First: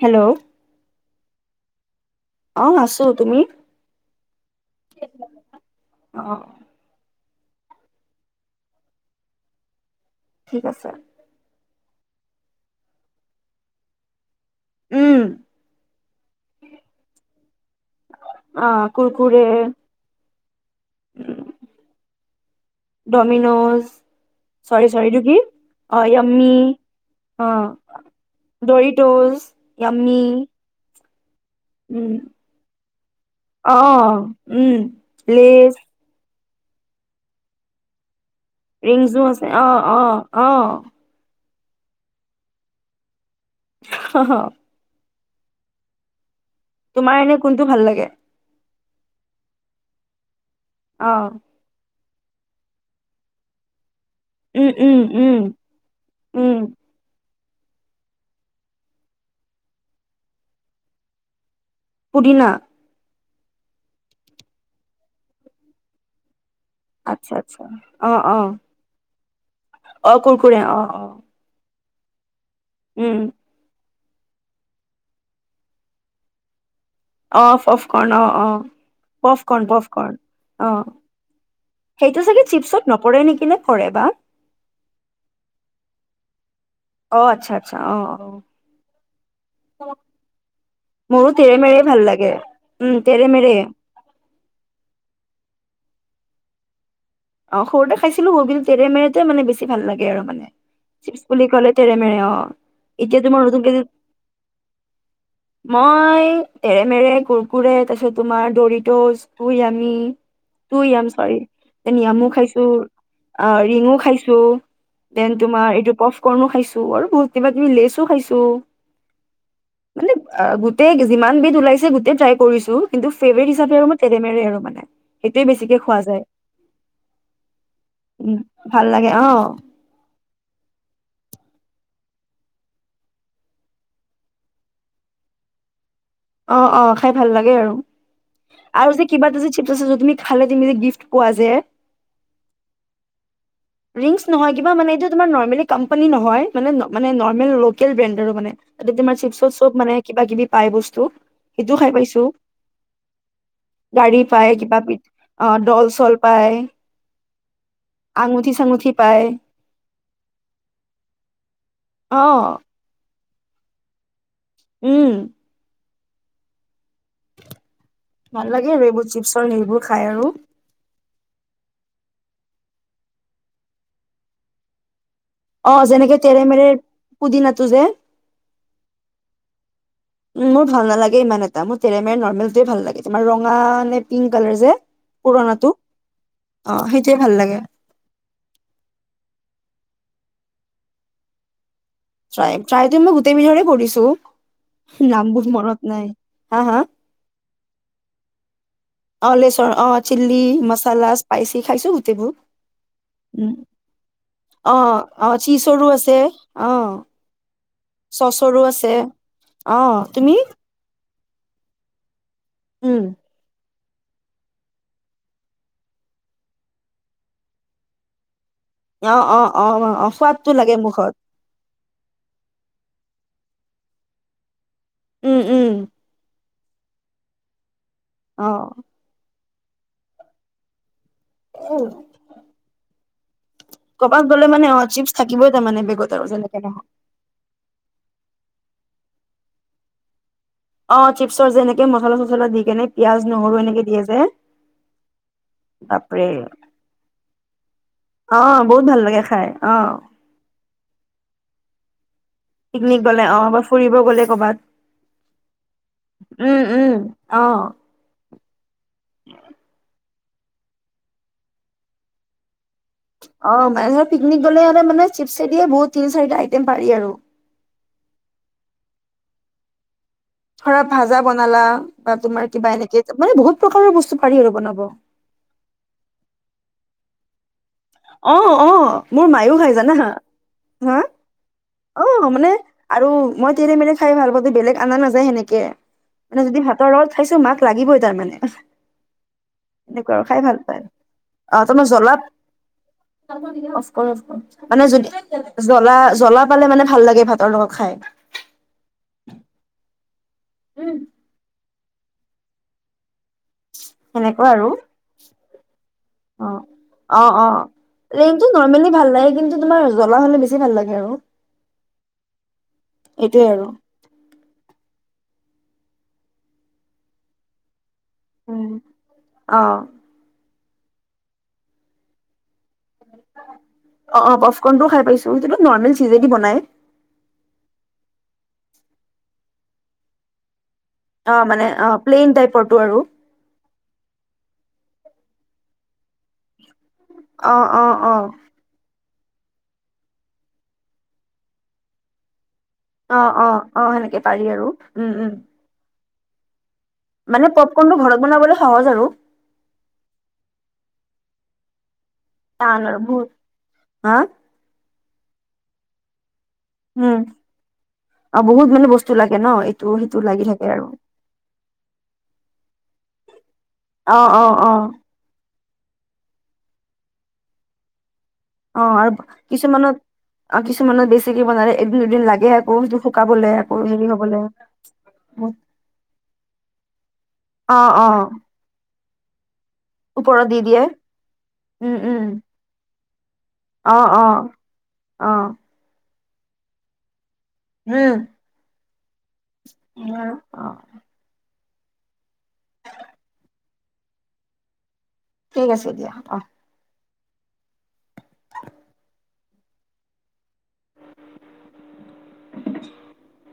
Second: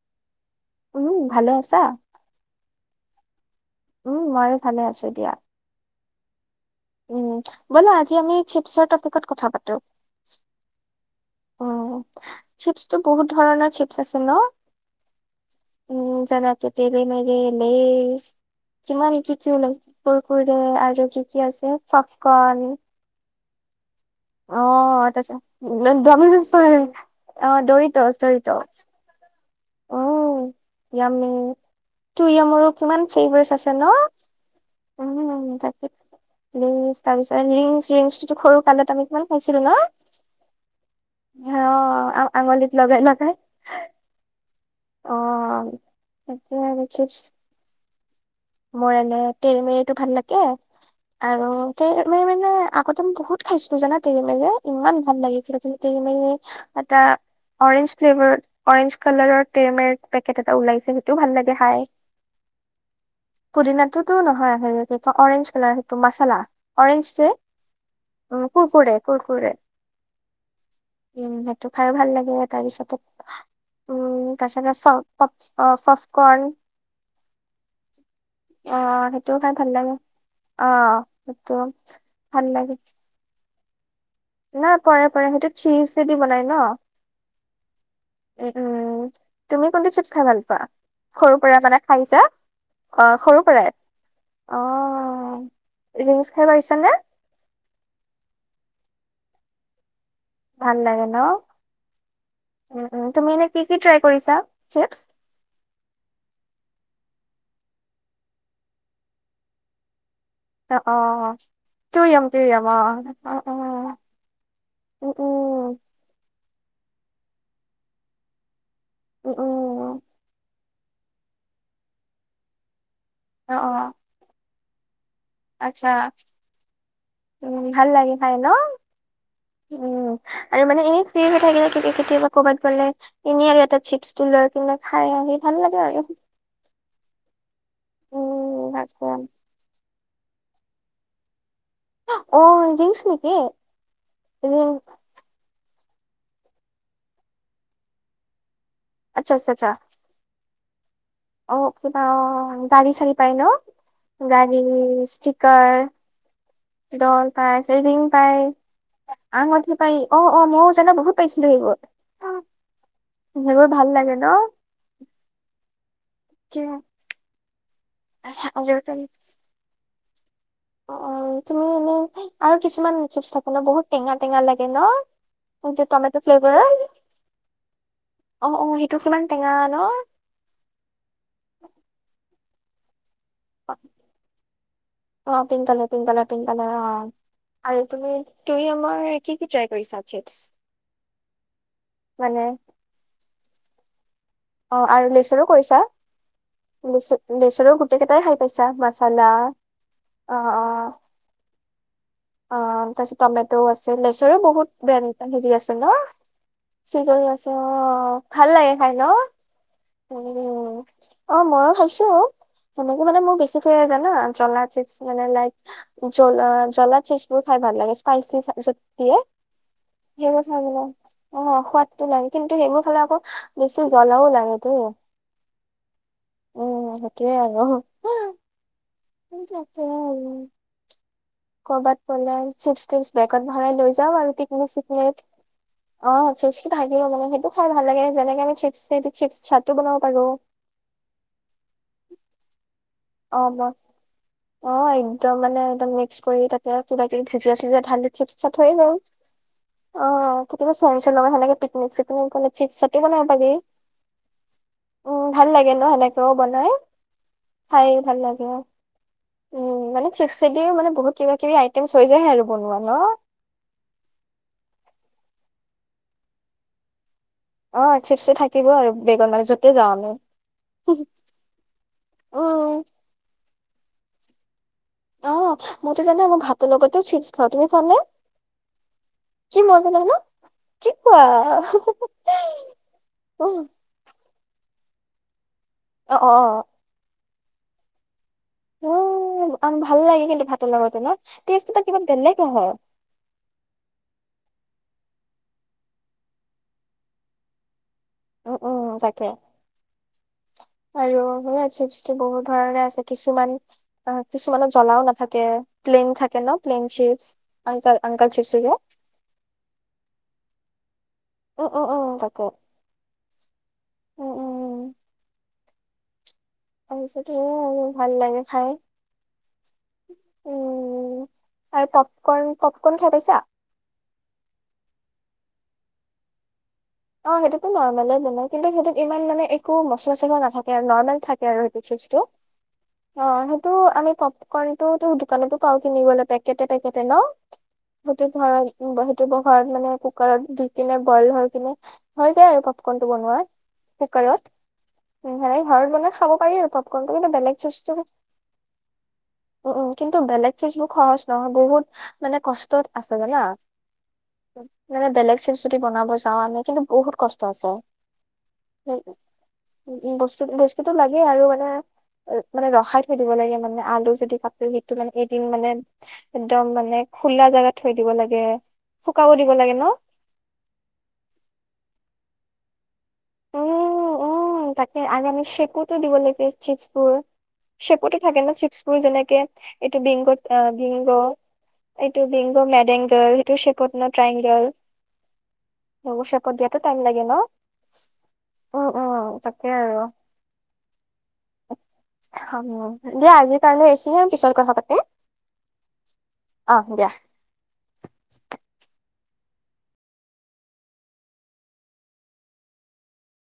Hello um ভালে আছা অঁ আছো তুমি উম ময়ো ভালে আছো দিয়া অ' উম ব'লা আজি আমি চিপছৰ তপিকত কথা পাতো ঠিক আছে অঁ চিপছটো বহুত ধৰণৰ চিপছ আছে ন উম উম যেনেকে তেড়ে মেড়ে লেছ অ কিমান কি কুৰকুৰে কি উলাইছে আৰু কি কি আছে পফকন মিনোজ অঁ তাৰপিত য়াম্মি অ দৰিত দৰিতচ এমি য়াও মিমি ত য়া মোৰো কিমান ফেভাৰ আছে অ ন উম লেজ ৰিংছ তাৰিছতংছংছ ৰিংজু আছে অঁ অঁ অঁ আঙুলীত লগাই লগাই হ হ অঁ তোমাৰ এনে কোনটো ভাল লাগে মোৰ এনে তেৰি মেৰিটো ভাল লাগে। অ আৰু কি মই মানে আগতে ম বহুত খাইছিলো জানা। তুমি মানে উম উম ইমান ভাল উম লাগিছিলে কিন্তু মানে উম আতা। অৰেঞ্জ ফ্লেভাৰত অৰেঞ্জ কালাৰত। তেৰে মেৰে পেকট এটা ওলাইছে সেইটোও ভাল লাগে খাই। পুদিনা। পুদিনাটোতো নহয় হেৰী কেইটা অৰেঞ্জ কালাৰ সেইটো মচালা। অৰেঞ্জ যে আচ্ছা আচ্ছা অ অ উম কুৰকুৰে। কুৰকুৰে। অ কুৰকুৰে অ অ। খাইো ভাল লাগে বহুত। তাৰ পাছতো উম তাৰপিছতে পফ কন অ পফ কণ অ অ সেইটোও পফ খাই ভাল কৰ্ণ পফ লাগে কৰ্ণ অ সেইটো সেইটো ভাল চাগে লাগে চিপছত নপৰেই নেকি নে। ফৰেবা। নাই পৰে পৰে সেইটো চিছচেদি বনাই ন। অ আচ্ছা আচ্ছা অ উ উম তুমি অ কোনটো চিপছ খাই ভাল পোৱা মোৰো সৰুৰ পৰা মানে তেৰেমেৰে ভাল খাইছা লাগে উম অ সৰুৰ তেৰেমেৰে। পৰাই অ ৰিংছ খাই পাৰিছা নে? অ সৰুতে খাইছিলো, বিন তেৰেমেৰে মানে বেছি ভাল লাগে। একেবাৰে মানে ভাল লাগে ন চিপচ বুলি কলে তেৰে মেৰে অ উম উম এতিয়া তুমি তোমাৰ এনে কি নতুন কে কি যে ট্ৰাই কৰিছা চিপছ মই তেৰে মেৰে কুৰ কুৰে তাৰপাছত দৰিতচ তুয়ামি। অ অ। এ টু য়াম নিয়ামও টু খাইছো, য়াম অ অ আ অ ৰিঙো খাইছো, উম দেন তোমাৰ উম এইটো পফকন যে অ মই খাইছো আৰু বহুত কিবা কিবি লেচো খাইছো। উম উম মানে গোট গোটেই যিমান বিধ ওলাইছে গোটেই ট্ৰাই কৰিছো। কিন্তু ফেভৰেত অ হিচাবে অ তেৰে মেৰে আৰু মানে। সেইটোৱে বেছিকে আচ্ছা খোৱা যায়। উম ভাল লাগে সাই উম ন ভাল লাগে অ উম আৰু মানে এনেই ফ্ৰী হৈ থাকিলে। কেতিয়াবা ক'বাত গ'লে এনেই আৰু এটা চিপটো লৈ পেলাই খাও আহি ভাল লাগে আৰু। অ অ খাই ভাল লাগে আৰু। আৰু যে উম কিবাটো যে চিপচ আছিলে যে তুমি খালে তুমি যে গিফ্ট পোৱা যে। অ ৰিংছচ নেকি? ৰিংছ নহয় ৰিং কিবা মানে এইটো তোমাৰ নৰ্মেলী। কোম্পানী নহয় মানে মানে নৰ্মেল লোকেল ব্ৰেণ্ডৰো মানে। এতি তোমাৰ আচ্ছা চিপচ আচ্ছা ৰ আচ্ছা চব মানে কিবাকিবি পায় বস্তু। অ সেইটোও খাই কিবা পাইছো অ গাড়ী চালি পায় ন পায় গাড়ী কিবা পিঠ- অ ষ্টিকাৰ দল চল পায় দল পাই ৰিং পায়। আঙুঠি চাঙুঠি পায় আঙুঠি পাই অ-অ মইও জানো বহুত পাইছিলো সেইবোৰ। অ সেইবোৰ ভাল লাগে ন। উম [inaudible] ভাল লাগে আৰু এইবোৰ চিপছৰ এইবোৰ, খায় আৰু। অ-অ তুমি এনে আৰু কিছুমান চিপচ থাক ন বহুত টেঙা-টেঙা লাগে ন। অ এইটো টমেট যেনেকে তেৰে ফ্লেভাৰৰ মেৰেৰ পুদিনাটো যে, অ অ সেইটো কিমান টেঙা ন মোৰ ভাল নালাগে ইমান এটা মোৰ তেৰে মেৰেৰ নৰ্মেল টোই ভাল লাগে। তোমাৰ ৰঙা নে পিংক কালাৰ যে অ পুৰণাটো পিংকালাৰ-পিংকালাৰ-পিংকালাৰ অ সেইটোৱে ভাল লাগে আৰু তুমি-তুমি আমাৰ কি-কি ট্ৰাই কৰিছা? চিপচ ট্ৰাই-ট্ৰাইটো মই গোটেই বিধৰে কৰিছো। ত [inaudible] অ আৰু লিচুৰো কৰিছা হা হা লিচু-লিচু লেচুৰ গোটেইকেটাই খাই পাই অ' লেচৰ অ চিল্লী অ মাচালা স্পাইচি খাইছো গোটেই। অ' তাৰপিছত টমেট আছে লেচৰো বহুত অ ব্ৰেন অ হেৰি আছে ন চীজৰো অ চিজো আছে অ ভাল চচৰো লাগে খাই আছে ন অ তুমি উ। অ মইও খাইছো। সেনেকে উম মানে মোৰ বেছি কি হয় জানা জলা চিপচ মানে লাইক জলা-জলা, চিপাবোৰ খাই ভাল লাগে স্পাইচি পিছত অ অ অ অ দিয়ে সোৱাদটো লাগে মুখত অ সোৱাদতটো নাই কিন্তু সেইবোৰ খালে আকৌ বেছি জলাও লাগে দে। উম-উম। উম সেইটোৱে আৰু অহ উম তাকেই আৰু। অ ক'ৰবাত গলে চিপচ-টিপছ, বেগত ভৰাই লৈ যাও ক'ৰবাত আৰু গ'লে মানে পিকনিক অ চিপছ চিকনিক থাকিবই তাৰমানে বেগত আৰু অ' যেনেকে চিপচো নহওক থাকিব মানে সেইটো খাই ভাল লাগে যেনেকে মানে চিপছ এইটো চিপছ চাটো বনাব পাৰো। অ চিপছৰ যেনেকে মছলা চছলা দি কেনে পিয়াজ নহৰু [unintelligible] এনেকে দিয়ে যে একদম মানে এক মিক্স বাপৰে কৰি তাতে কিবা কিবি ভুজিয়া চুজিয়া ধালি অ চিপচত হৈয়ে বহুত গল। ভাল লাগে খাই অ'। [unintelligible] লগত সেনেকে পিকনিক চিকনিক গ'লে চিপছ চাটো পিকনিক বনাব গ'লে পাৰি অ', বা ফুৰিব গ'লে ক'বাত, উম ভাল লাগে ন সেনেকেও বনাই উম, উম, অ'। খাই ভাল লাগে। উম, মানে চিপ্চে দিও মানে বহুত কিবা-কিবি আইটেমচ হৈ যায় আৰু বনোৱা। ন? অ' [unintelligible] পিকনিক গলে আৰু মানে চিপচে দিয়ে বহুত তিনি-চাৰিটা আইটেম পাৰি আৰু। অ' চিপচ থাকিব আৰু বেগত মানে যতে যাওঁ আমি। ধৰা ভাজা বনালা বা তোমাৰ কিবা উম, এনেকে মানে বহুত প্ৰকাৰৰ বস বস্তু পাৰি আৰু বনাব। অ' মইতো জানা? মই ভাত লগতো চিপচ খাওঁ। তুমি খোৱা নে? অ', অ', মোৰ মায়ো কি খাই মজা জানা, লাগে ন? কি হা। কোৱা? অ', মানে আৰু মই উম, তেৰে মেৰে খাই ভাল পাওঁ। বেলেগ আনা নাযায় সেনেকে। অ', অ', মানে যদি ভাতৰ লগত খাইছো মাক লাগিবই তাৰ মানে। অ উম। আম ভাল এনেকুৱা আৰু লাগে খাই কিন্তু ভাল ভাতৰ পায় লগতো ন? অহ, টেষ্ট এটা তমানে কিবা জ্বলাত বেলেগ আহে। অফ' কৰ অফ' কৰ মানে যদি জ্বলা জ্বলা পালে মানে ভাল লাগে ভাতৰ লগত খাই। উম উম, তাকে। আৰু হৈ আছে [unintelligible] বহুত ধৰণে আছে কিছুমান অ', সেনেকুৱা কিছুমানত আৰু জ্বলাও নাথাকে। প্লেইন থাকে ন অ', প্লেইন চিপছ। অ', অ', আংকাল আংকাল প্লেইনটো চিপছটো যে, নৰ্মেলি ভাল লাগে কিন্তু তোমাৰ জ্বলা হ'লে বেছি [unintelligible] ভাল লাগে আৰু উম উম উম তাকে এইটোয়ে আৰু উম উম তাৰপিছত সেয়াই আৰু। ভাল লাগে খাই উম, অহ। উম, আৰু তপকন-প'প অ', অ', প'ফক'ৰ্নটোও খাই পাইছোঁ কিন্তু নৰ্মেল চিজেদি বনাই। অ', সেইটোতো নৰ্মেলে বনাই, কিন্তু সেইটোত ইমান মানে একো মচলা চছলা নাথা কে নৰ্মেল অ থাকে আৰু মানে সেইটো অ চিজটো, প্লেইন টাইপৰটো আৰু অ', টো আমি পপকৰ্ণটো তো দোকানতো পাওঁ কিনিবলে পেকেটে পেকেটে ন অ অ অ হেতু ভাল বহু [unintelligible] ঘৰত মানে কুকাৰত দি কিনে বইল হৈ কিনে। হৈ যায় আৰু পপকৰ্ণটো অ', বনোৱা অ', অ', সেনেকে কুকাৰত পাৰি আৰু, উম, উম। সেনেকে ঘৰত বনাই খাব পাৰি আৰু কৰ্নটো কিন্তু মানে বেলেগ চিচটো, পপকৰ্নটো ঘৰত বনাবলৈ সহজ আৰু উ, উ, কিন্তু বেলেগ চিচবো খৰচ নহয় বহুত মানে টান কষ্টত আৰু আছে বহুত জানা হা মানে বেলেগ চিপ চুতি বনাব যাওঁ আমি। কিন্তু বহুত উম কষ্ট আছে, আৰু বহুত মানে উ, বস্তু লাগে ন এইটো সেইটো লাগি থাকে আৰু বস্তু-বস্তুটো লাগে আৰু মানে, মানে ৰখাই থৈ দিব লাগে মানে, আলু অ যদি অ কাপ অ সিটো মানে এদিন মানে এক্দম মানে খোলা জাগাত থৈ দিব লাগে। অ', আৰু শুকাব দিব লাগে ন কিছুমানত অ', কিছুমানত বেছিকে বনালে এক দুদিন লাগে আকৌ হেইটো উম, উম, তাকে আৰু আমি চেপতে দিব লাগি চিপচপুৰ, অ অ চেপতে থাকে ন চিপচপুৰ, যেনেক [unintelligible] এইটো বিংগ, ওপৰত দি দিয়ে বিংগ, এইটো বিংগ মেডেংগ [unintelligible] আহ, আহ, আহ। নেগো চেপত দিয়াটো টাইম লাগে ন উম, উম উম তাকে আৰু অ'। দিয়া আজিৰ কাৰণে এই খিনিয়ে, আৰু পিছত কথা পাটিম। ঠিক আছে দিয়া, অ'। [inaudible]